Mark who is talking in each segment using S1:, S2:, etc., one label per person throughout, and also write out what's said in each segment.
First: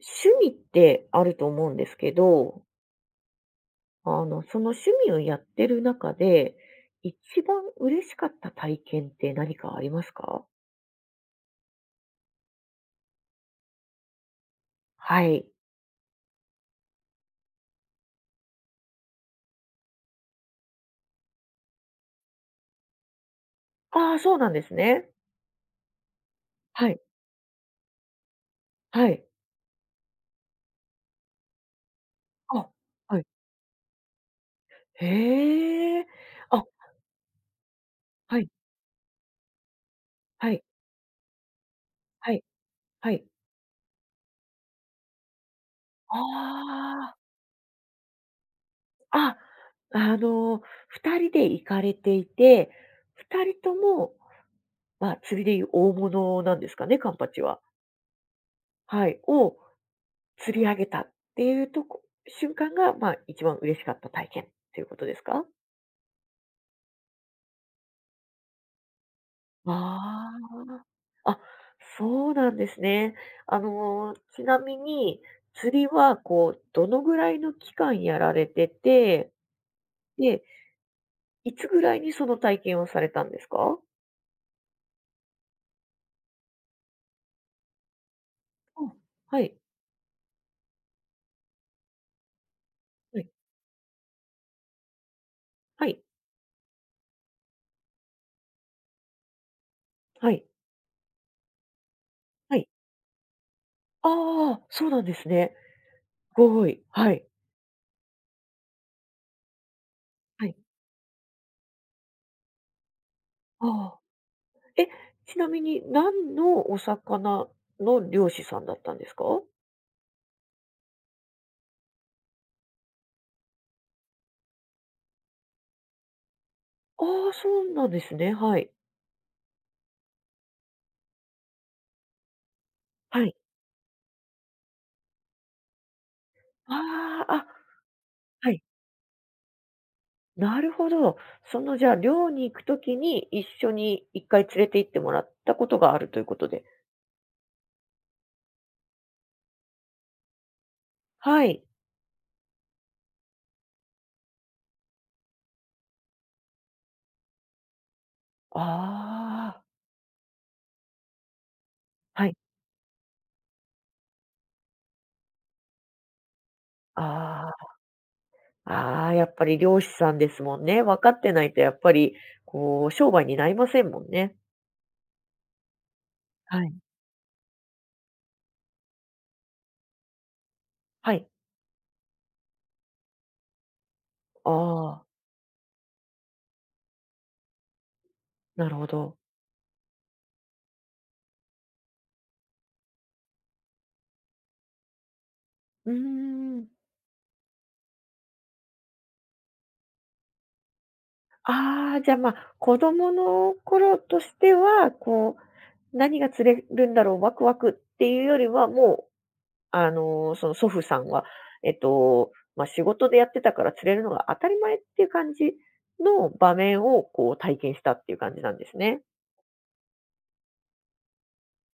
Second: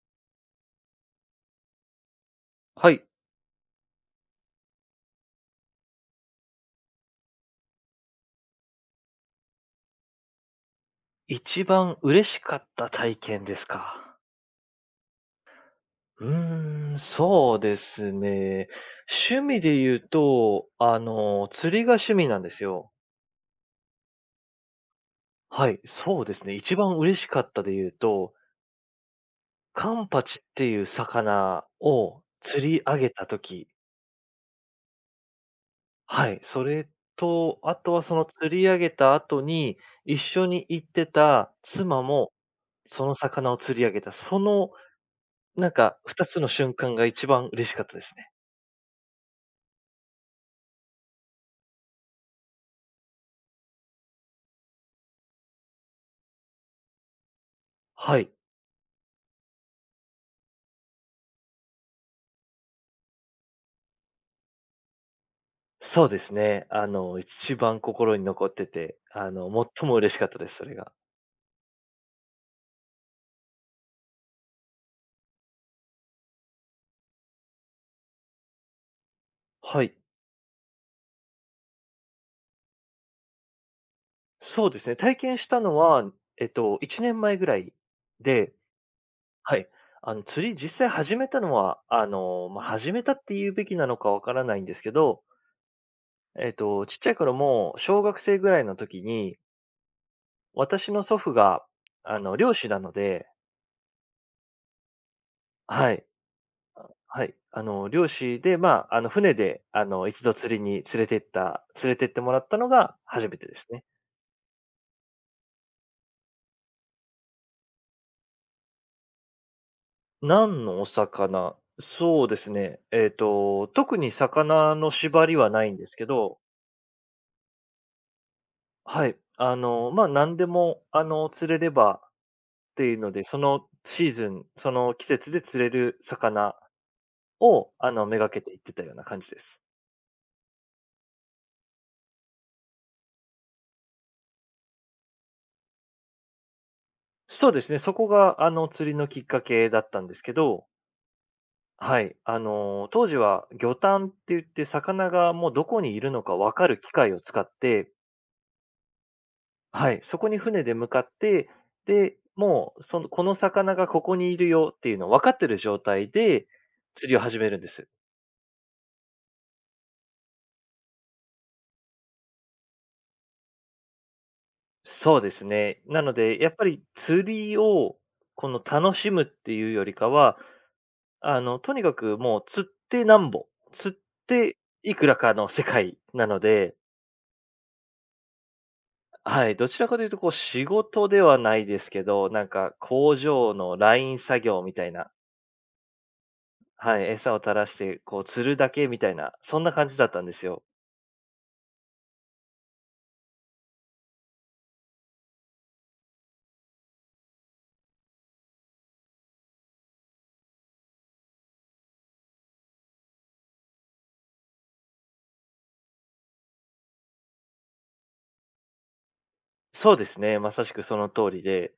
S1: 趣味ってあると思うんですけど、
S2: はい。
S1: その趣味をやってる中で、一番嬉しかった体験って何かありますか？
S2: 一番嬉しかった体験ですか。
S1: はい。
S2: そうですね。趣味で言うと、釣りが趣味なんですよ。
S1: ああ、そうなんですね。
S2: はい、そうですね。一
S1: は
S2: 番
S1: い、
S2: 嬉しかったで言うと、
S1: はい。
S2: カンパチっていう魚を
S1: あ、
S2: 釣り上げ
S1: は
S2: た
S1: い。
S2: 時、
S1: へえ。
S2: はい、
S1: あ、
S2: それと、あとはその
S1: はい、
S2: 釣り上げた後に、一緒
S1: はい、
S2: に行ってた妻
S1: は
S2: も、
S1: い、
S2: そ
S1: は
S2: の
S1: い。
S2: 魚を釣り上げた、
S1: あ
S2: 2つの瞬間が
S1: あ。
S2: 一番嬉しかったですね。
S1: あ、あの、二人で行かれていて、二人とも、まあ、釣りでいう大物なんですかね、カンパチは。
S2: はい、
S1: はい、を釣り上げたっていうとこ瞬間が、まあ、一番嬉しかった体験っていうことですか？
S2: そうですね。一番心に残ってて、最も嬉しかっ
S1: あ
S2: たです、それが。
S1: あ。あ、そうなんですね。ちなみに、釣りはこう、どのぐらいの期間やられてて、
S2: はい。
S1: で、いつぐらいにその体験をされたんですか？
S2: そうですね。体験したのは、1年前ぐらいで、
S1: うん、はい。
S2: はい。釣り実際始めたのは、始めた
S1: は
S2: っ
S1: い、
S2: て言うべきなのかわからないんですけど、
S1: はい、
S2: ちっちゃい頃もう小学生ぐらいの時に、
S1: はい、
S2: 私の祖父が、漁
S1: はい。
S2: 師なので、
S1: ああ、そうなんですね。
S2: はい。
S1: すごい、は
S2: は
S1: い。
S2: い。漁師で、船で、一度
S1: は
S2: 釣
S1: い。
S2: りに連れてってもらったのが初めてですね。
S1: ああ。え、ちなみに何のお魚の漁師さんだったんですか？
S2: 何のお魚、そうですね。特に魚の縛りはないんですけど、
S1: ああ、そうなんですね。はい。
S2: はい。何でも、釣れればっていうので、
S1: はい。
S2: そのシーズン、その季節で釣れる魚
S1: ああ、あ、
S2: を、めがけ
S1: は
S2: ていっ
S1: い。
S2: てたような感じです。
S1: なるほど。そのじゃあ、寮に行くときに一緒に一回連れて行ってもらったことがあるということで。
S2: そうですね。そこが、釣りのきっかけだったんですけど、
S1: はい。
S2: はい。当時は魚探って言って魚がもうどこにいるのかわかる機械を使って、
S1: ああ、
S2: はい、そこに船で向かって、で、
S1: はい。
S2: もうそのこの魚がここにいるよっていうのを分かってる状態で、釣りを始めるん
S1: あ
S2: です。
S1: あ、ああ、やっぱり漁師さんですもんね。分かってないとやっぱり、こう、商売になりませんもんね。
S2: そうですね。なので、やっ
S1: は
S2: ぱ
S1: い。
S2: り釣りをこの楽しむっていうよりかは、
S1: はい。
S2: とにかくもう釣ってなんぼ、釣っ
S1: あ
S2: ていく
S1: あ、
S2: らかの世界なので、
S1: なるほど。
S2: はい、どちらかというと、こう、仕事ではないですけど、なんか工場のライン作業みたいな、
S1: うーん。
S2: はい、餌を垂らして、こう、釣るだけみたいな、そんな感じだったんですよ。
S1: ああ、じゃあ、子供の頃としては、こう何が釣れるんだろう、ワクワクっていうよりは、もう、その祖父さんは、まあ、仕事でやってたから釣れるのが当たり前っていう感じの場面を、こう、体験したっていう感じなんですね。
S2: そうですね、まさしくその通りで、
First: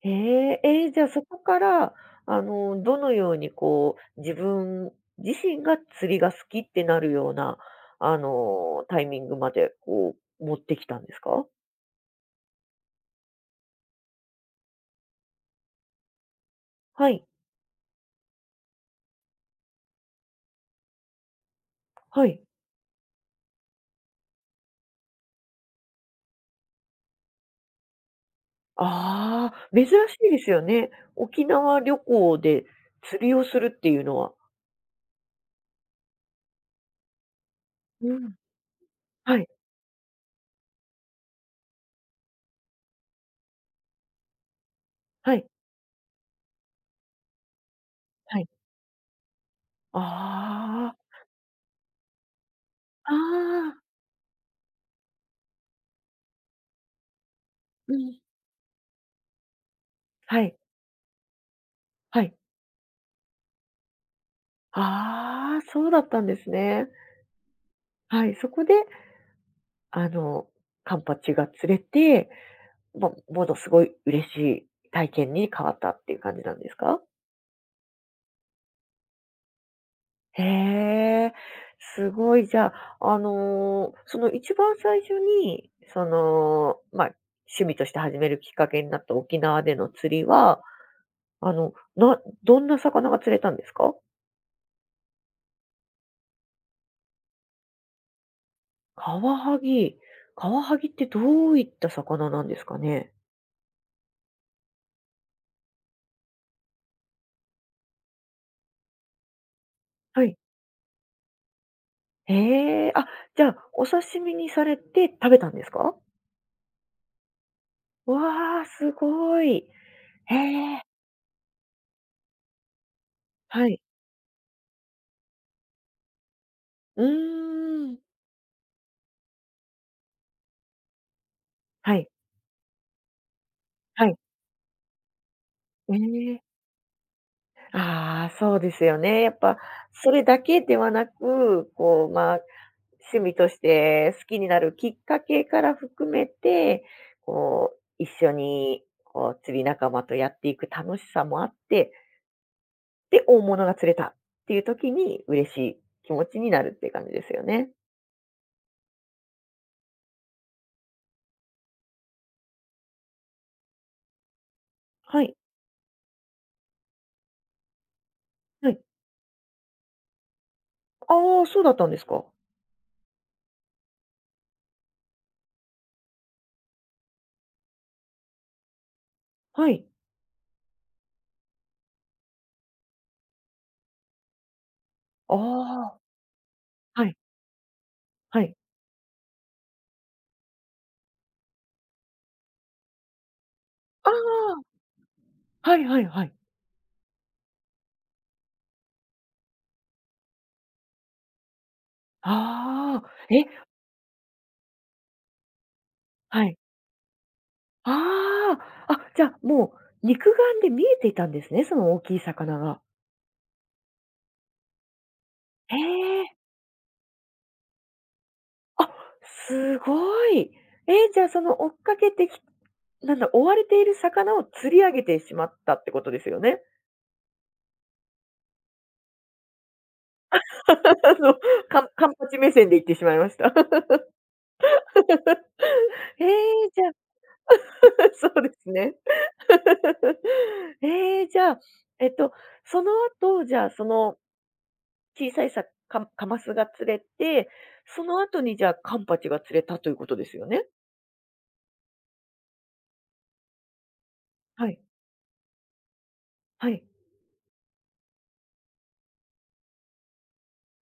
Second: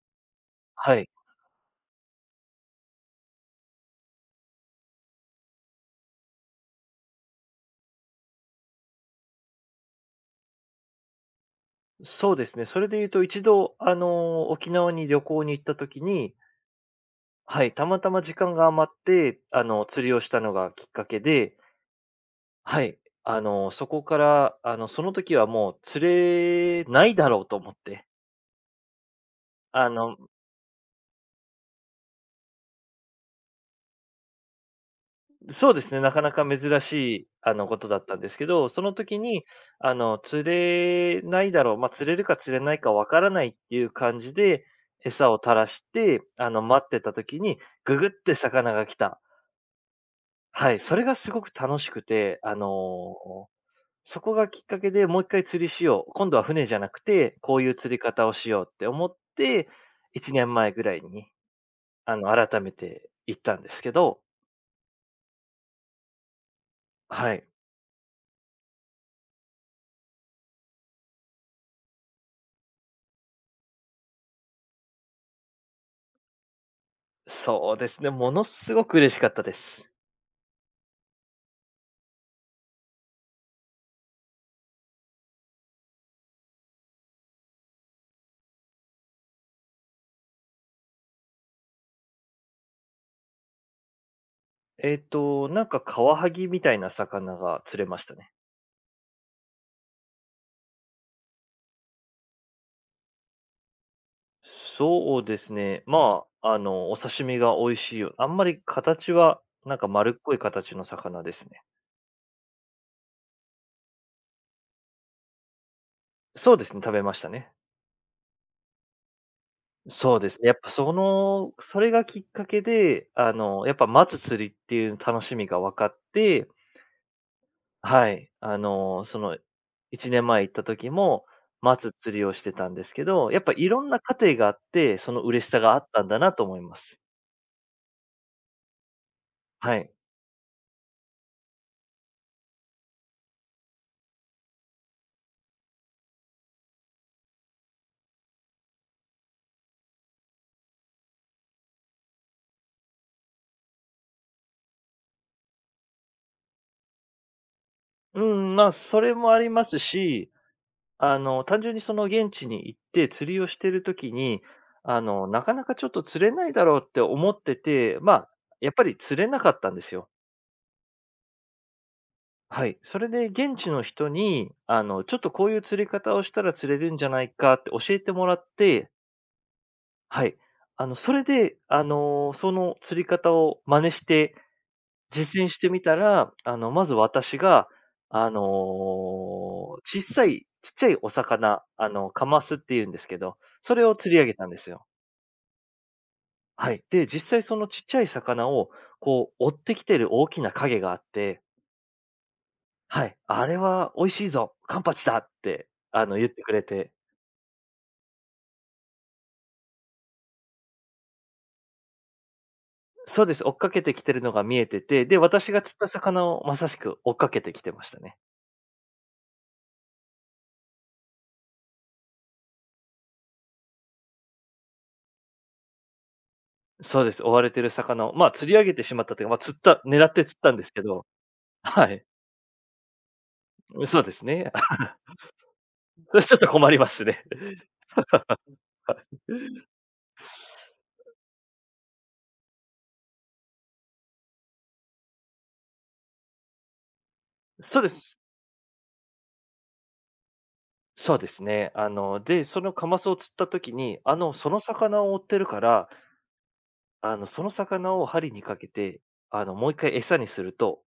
S1: へえ、
S2: は
S1: じゃあ、
S2: い、
S1: そこから、どのように、こう、自分自身が釣りが好きってなるような、タイミングまで、こう、持ってきたんですか？
S2: そうですね、それで言うと、一度、沖縄に旅行に行った時に、
S1: はい、
S2: はい、たまたま時間が余って、釣りをしたのがきっかけで、
S1: はい。
S2: はい、そこから、その時はもう釣れないだろうと思って、
S1: ああ、珍
S2: あ
S1: し
S2: の、
S1: いですよね。沖縄旅行で釣りをするっていうのは。
S2: そうですね、なかなか珍しい、ことだっ
S1: う
S2: たんで
S1: ん。
S2: すけど、その時
S1: は
S2: に、
S1: い、
S2: 釣れないだろう、まあ、釣れるか釣れないかわからないっていう感じで、餌
S1: は
S2: を
S1: い、
S2: 垂らして、待ってた時に、ぐぐって
S1: はい。
S2: 魚が来た。はい、
S1: あ
S2: それ
S1: あ、
S2: がすごく楽しくて、
S1: ああ、
S2: そこがきっかけで、もう一回釣りしよう、今度は船じゃなくて、こういう釣
S1: う
S2: り
S1: ん。
S2: 方をしようって思って、1
S1: は
S2: 年
S1: い、
S2: 前ぐらいに、
S1: はい。
S2: 改めて行ったんですけど、
S1: ああ、そうだったんですね。
S2: はい。
S1: はい、そこで、あの、カンパチが釣れて、ものすごい嬉しい体験に変わったっていう感じなんですか？
S2: そうですね、ものすごく嬉しかったです。
S1: へえ、すごい。じゃあ、その一番最初に、その、趣味として始めるきっかけになった沖縄での釣りは、などんな魚が釣れたんですか？
S2: なんかカワハギみたいな魚が釣れましたね。
S1: カワハギ。カワハギってどういった魚なんですかね？
S2: そうですね、お刺身が美味しいよ、あんまり形は、なんか丸っ
S1: は
S2: こ
S1: い。
S2: い形の魚ですね。
S1: へえ、あ、じゃあ、お刺身にされて食べたんですか？
S2: そうですね、食べましたね。
S1: わあ、すごい。
S2: そうで
S1: へ
S2: すね、やっぱ
S1: え、
S2: その、それがきっかけで、
S1: は
S2: やっ
S1: い。
S2: ぱ待つ釣りっていう楽しみが分かって、
S1: うーん。
S2: はい。1年前行った時も、松
S1: はい、
S2: 釣りをしてたんですけど、やっぱいろんな
S1: は
S2: 過
S1: い。
S2: 程があって、その嬉しさがあっ
S1: え
S2: たんだな
S1: え。
S2: と思います。
S1: ああ、そうですよね。やっぱ、
S2: はい。
S1: それだけではなく、こう、まあ、趣味として好きになるきっかけから含めて、こう、一緒に、こう、釣り仲間とやっていく楽しさもあって、で、大物が釣れたっていう時に嬉しい気持ちになるって感じですよね。
S2: うん、まあ、それもありますし、単純にその現地に行って釣りをしてる時に、
S1: はい。
S2: なかなかちょっと釣れないだろうって思ってて、まあ、や
S1: は
S2: っ
S1: い。
S2: ぱり釣れなかったんですよ。
S1: ああ、そうだったんですか。
S2: はい。それで現地の人に、ちょっとこういう釣り方をしたら釣れるんじゃないかって教えてもらって、
S1: はい。
S2: はい。あの、それで、あの、その釣り方を真似して、
S1: あ
S2: 実践してみた
S1: あ、
S2: ら、まず
S1: はい。
S2: 私が、あの、
S1: はい。
S2: ちっちゃいお魚、カマスって言うんですけど、それを釣
S1: あ
S2: り上げたんですよ。
S1: あ、はいはいはい。
S2: はい。で、実際そのちっちゃい魚を、こう、追ってきてる大きな影があって、
S1: あ
S2: はい。
S1: あ、え、
S2: 「あれは美味しいぞ、カンパチだ」って、言って
S1: は
S2: く
S1: い。
S2: れて、
S1: ああ、あ、じゃあ、もう肉眼で見えていたんですね、その大きい魚が。
S2: そうです、追っかけてきてるのが見えてて、で、私が釣
S1: へ
S2: った
S1: え。
S2: 魚をまさしく追っかけてきてましたね。
S1: あ、すごい。え、じゃあ、その追っかけてきなんだ、追われている魚を釣り上げてしまったってことですよね？
S2: そうです。追われてる魚を、まあ、釣り上げてしまったというか、まあ、釣った狙って釣
S1: あ
S2: ったんですけど、
S1: の、
S2: はい。
S1: カンパチ目線で言ってしまいました。
S2: そうですね。それちょっと困り
S1: じ
S2: ま
S1: ゃあ。
S2: すね。
S1: そうですね。えじゃあ、えっと、その後、じゃあ、その小さいカマスが釣れて、
S2: そうで
S1: そ
S2: す。
S1: の後にじゃあ、カンパチが釣れたということですよね？
S2: そうですね。で、そのカマスを釣った時に、その
S1: はい、
S2: 魚を追ってるから、
S1: はい。
S2: その魚を針にかけて、もう一回餌にすると、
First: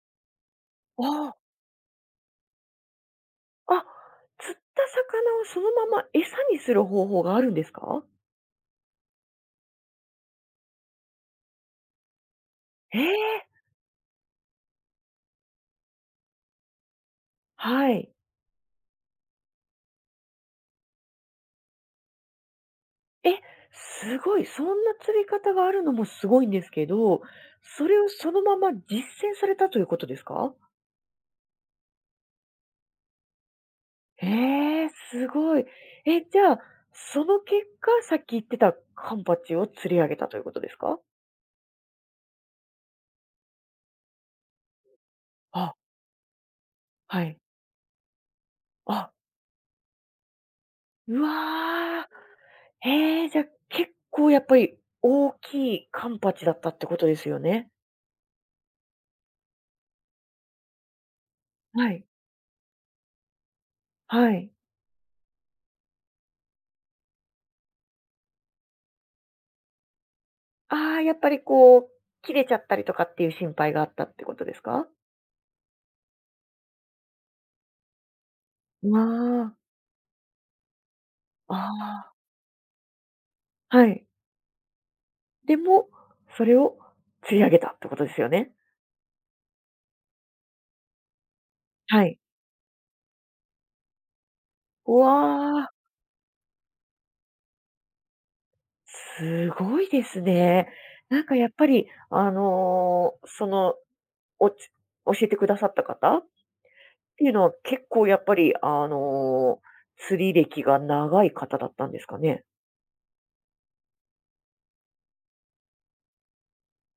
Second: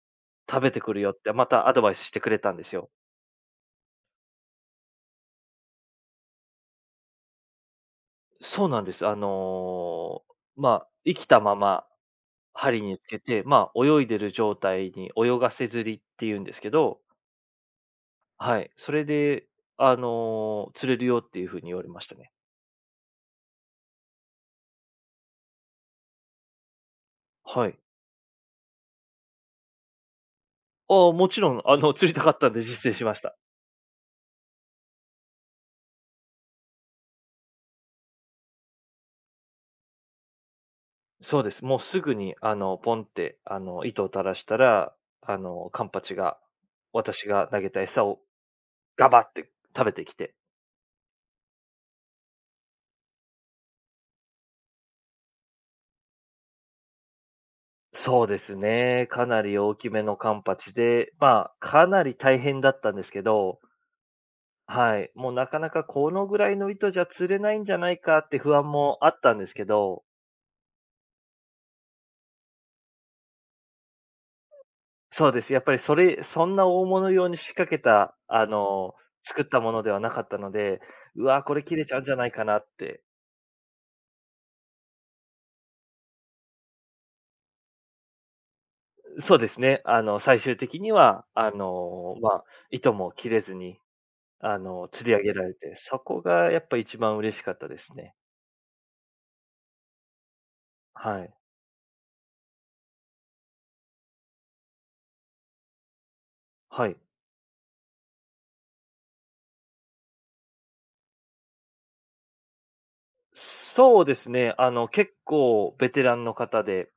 S2: 食べてくるよっ
S1: あ
S2: て
S1: あ、
S2: またアドバイスしてくれたんですよ。
S1: あ、釣った魚をそのまま餌にする方法があるんですか？
S2: そうなんです。生きたまま針に
S1: え
S2: つけて、
S1: え、
S2: まあ、泳いでる状態に、泳がせ釣りっていうんですけど、
S1: はい。
S2: はい。それで、釣れるよっていう風に言われましたね。
S1: え、すごい、そんな釣り方があるのもすごいんですけど、
S2: はい。
S1: それをそのまま実践されたということですか？
S2: ああ、もちろん、釣りたかったんで実践しました。
S1: ええ、すごい。え、じゃあ、その結果、さっき言ってたカンパチを釣り上げたということですか？
S2: そうです。もうすぐに、ポンって、糸を垂らしたら、
S1: あ、
S2: カンパチが、
S1: は
S2: 私
S1: い。
S2: が投げた餌を
S1: あ、
S2: ガバって食べてきて。
S1: うわー。へえ、じゃ、結構やっぱり大きいカンパチだったってことですよね？
S2: そうですね。かなり大きめのカンパチで、まあ、か
S1: は
S2: な
S1: い。
S2: り大変だったんですけど、
S1: はい。
S2: はい。もうなかなかこのぐらいの糸じゃ釣れないんじゃないかって不安もあったんですけど、
S1: ああ、やっぱりこう、切れちゃったりとかっていう心配があったってことですか？
S2: そうです。やっぱりそれ、そんな大物用に仕掛けた、
S1: わ
S2: 作っ
S1: あ。
S2: たものではなかったので、うわ、これ切れちゃうんじ
S1: あ
S2: ゃないかなって。
S1: あ、はい。でも、それを釣り上げたってことですよね？
S2: そうですね。最終的には、
S1: はい。
S2: 糸も切れずに、
S1: う
S2: 釣り上げられ
S1: わあ、
S2: て、そこがやっぱ一番嬉しかったですね。
S1: すごいですね。な
S2: は
S1: ん
S2: い。
S1: かやっぱり、その、おち教えてくださった方
S2: はい。
S1: ていうのは、結構やっぱり、釣り歴が長い方だったんですかね？
S2: そうですね。結構ベテランの方で、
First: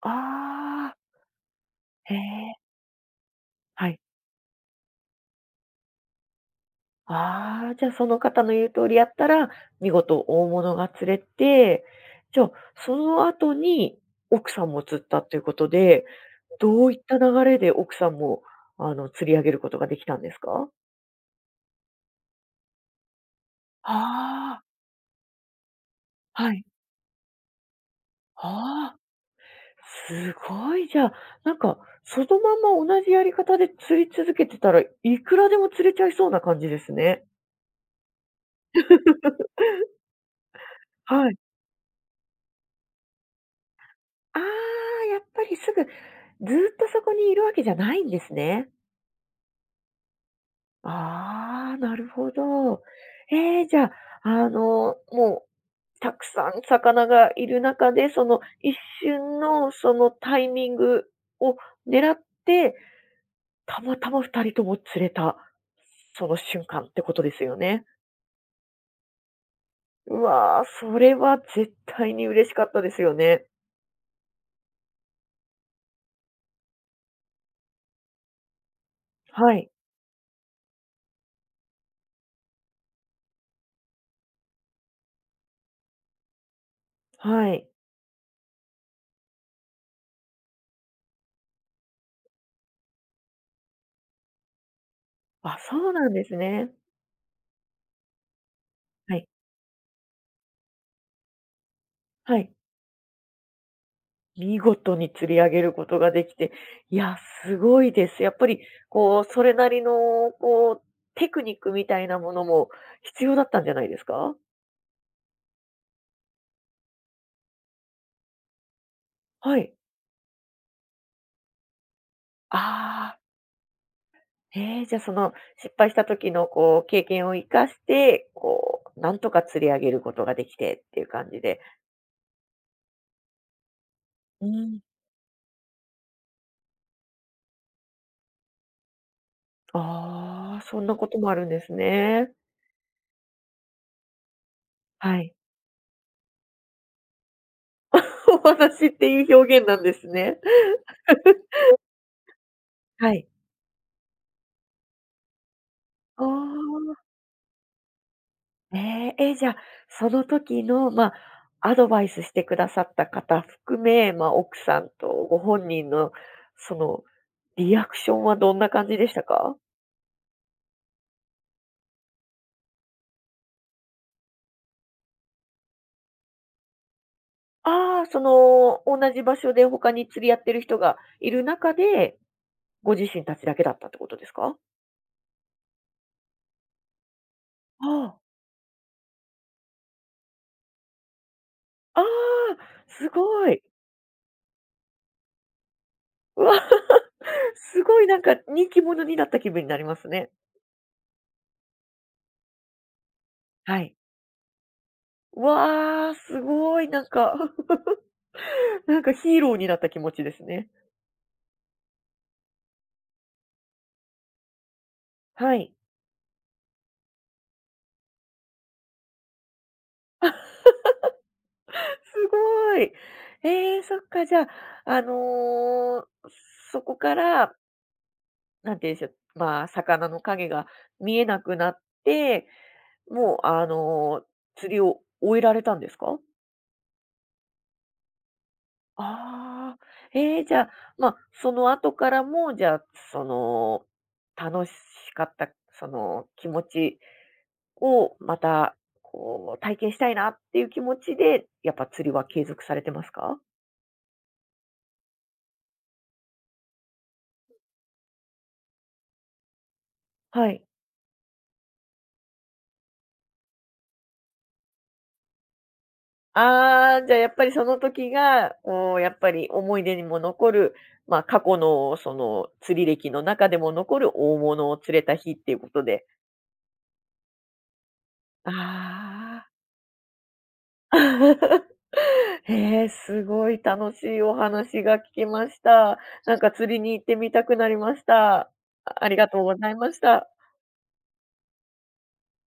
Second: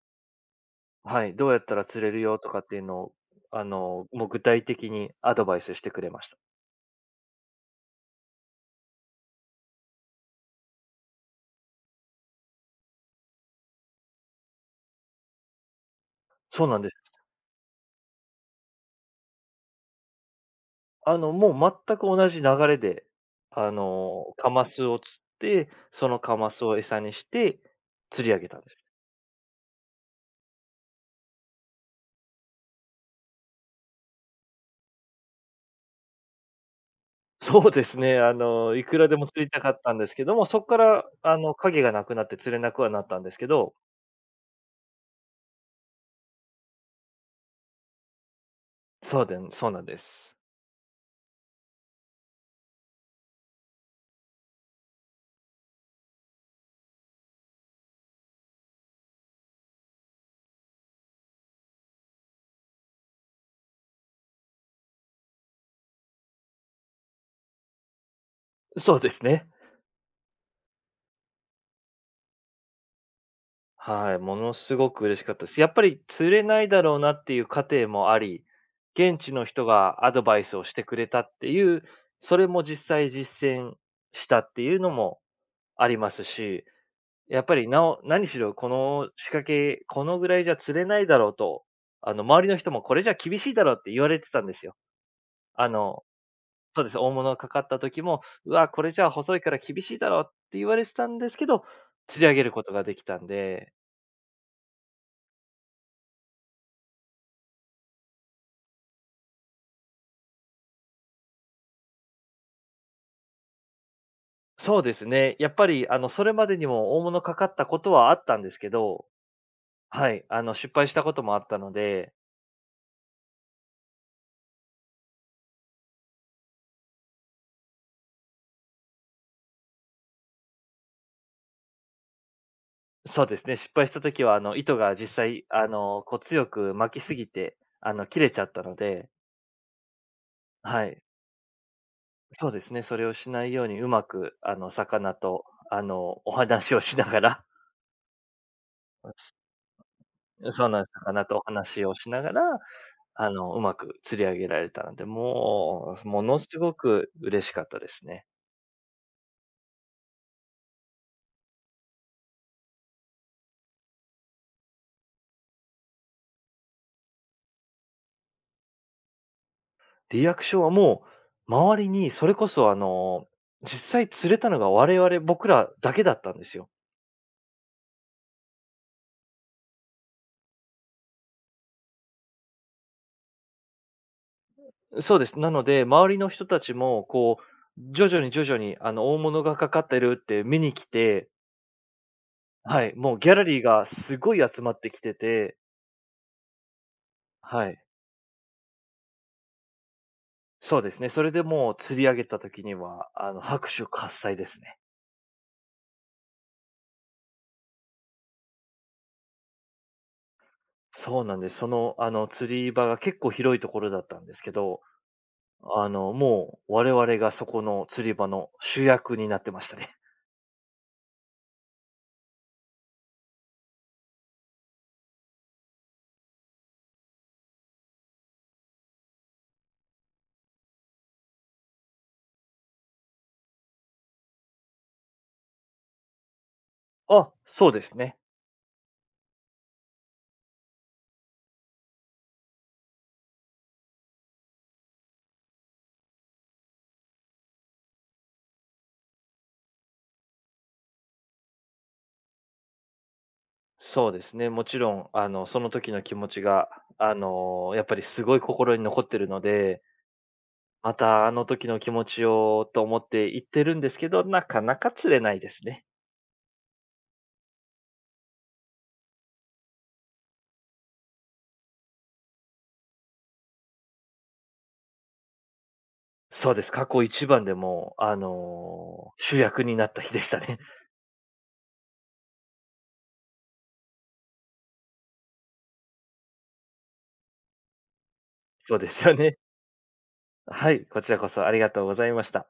S1: ああ、
S2: はい、どうやったら釣れ
S1: へえ、
S2: るよとかっていうのを、
S1: はい。
S2: もう具体的にアドバイスしてくれました。
S1: ああ、じゃ、あその方の言う通りやったら、見事大物が釣れて、じゃあ、その後に奥さんも釣ったということで、
S2: そうなん
S1: ど
S2: で
S1: ういっ
S2: す。
S1: た流れで奥さんも、釣り上げることができたんですか？
S2: もう全く同じ流れで、カ
S1: ああ、
S2: マスを釣って、そのカマ
S1: はい。
S2: スを餌にして釣り上げたんです。
S1: ああ。すごい、じゃあ、なんか、そのまんま同じやり方で釣り続けてたら、いくらでも釣れちゃいそうな感じですね。
S2: そうですね、いくらでも 釣りたかったんですけども、そこから、
S1: はい。
S2: 影がなくなって釣れなくはなったんですけど、
S1: ああ、やっぱりすぐ、ずーっとそこにいるわけじゃないんですね。
S2: そうでんそうなんです。
S1: ああ、なるほど。じゃあ、もう、たくさん魚がいる中で、その一瞬のそのタイミングを狙って、たまたま2人とも釣れた、その瞬間ってことですよね。
S2: そうですね。
S1: うわー、それは絶対に嬉しかったですよね。
S2: はい、ものすごく嬉しかったです。やっぱり釣れないだろうなっていう過程もあり、現地の
S1: は
S2: 人
S1: い。
S2: がアドバイスをしてくれたっていう、それも実際実践したっていうのもありますし、やっ
S1: は
S2: ぱ
S1: い。
S2: り、何しろこの仕掛け、このぐらいじゃ釣れないだろうと、周りの人もこれじゃ厳しいだろうって言われてたんですよ。
S1: あ、
S2: あ
S1: そう
S2: の、
S1: なんですね。
S2: そうです、大物がかかった時も、うわ、これじゃ
S1: はい。
S2: 細いから厳しいだろうって言われてたんですけど、釣り上
S1: は
S2: げる
S1: い。
S2: ことができたんで、
S1: 見事に釣り上げることができて、いや、すごいです。やっぱり、こう、それなりの、こう、テクニックみたいなものも必要だったんじゃないですか？
S2: そうですね、やっぱり、それまでにも大物かかったことはあったんですけど、
S1: はい。
S2: はい、失敗したこともあったので、
S1: ああ、じゃ、あその、失敗した時の、こう、経験を生かして、こう、なんとか釣り上げることができてっていう感じで。
S2: そうですね、失敗した時は、
S1: う
S2: 糸
S1: ん。
S2: が実際、こう強く巻きすぎて、切れちゃったので、
S1: ああ、そん
S2: は
S1: な
S2: い。
S1: こともあるんですね。
S2: そうですね、それをしないようにうまく、魚
S1: はい。
S2: と、お話をしながら、
S1: お話っていう 表現なんですね。
S2: そうなんです、魚とお話をしながら、
S1: はい。
S2: うまく釣り上げられたので、もう、も
S1: ああ、
S2: のすごく嬉しかったですね。
S1: えーえ、じゃあ、その時の、まあ、アドバイスしてくださった方含め、まあ、奥さんとご本人の、その、リアクションはどんな感じでしたか？
S2: リアクションはもう、周りに、それこそ、実際釣れたのが我々、僕らだけだったんですよ。
S1: ああー、その、同じ場所で他に釣り合ってる人がいる中で、ご自身たちだけだったってことですか？
S2: そうです。なので、周りの人たちも、こう、徐
S1: ああ、
S2: 々に徐々に、大物がかかってるって見に来て、
S1: ああ、
S2: はい、
S1: す
S2: もうギャラ
S1: ごい。
S2: リーがすごい集まってきてて、
S1: うわ。
S2: はい。
S1: すごいなんか人気者になった気分になりますね。
S2: そうですね。それでもう釣り上げた時には、拍
S1: は
S2: 手
S1: い。
S2: 喝采ですね。
S1: わあ、すごい、なんか なんかヒーローになった気持ちですね。
S2: そうなんです。その、釣り場が結構広いところだったんですけど、
S1: はい。
S2: もう我々がそこの釣り場の主役になってましたね。
S1: すごい。そっか、じゃあ、あのーそこから、なんて言うんでしょう、まあ、魚の影が見えなくなって、もう、釣りを終えられたんですか？
S2: あ、そうですね。
S1: ああ、じゃあ、まあ、その後からも、じゃあ、その、楽しかった、その、気持ちをまた、こう、体験したいなっていう気持ちで、やっぱ釣りは継続されてますか？
S2: そうですね。もちろん、その時の気持ちが、やっぱりすごい心に残ってるので、
S1: はい。
S2: またあの時の気持ちをと思って行ってるんですけど、なかなか釣れないですね。
S1: ああ、じゃあ、やっぱりその時が、こう、やっぱり思い出にも残る、まあ、過去の、その、釣り歴の中でも残る大物を釣れた日っていうことで。
S2: そうです。過去一番でもう、
S1: あ
S2: 主
S1: あ。
S2: 役になった日でしたね。
S1: へえ、すごい楽しいお話が聞きました。なんか釣りに行ってみたくなりました。あ、
S2: そうです
S1: あ
S2: よ
S1: りが
S2: ね。
S1: とうございました。
S2: はい、こちらこそありがとうございました。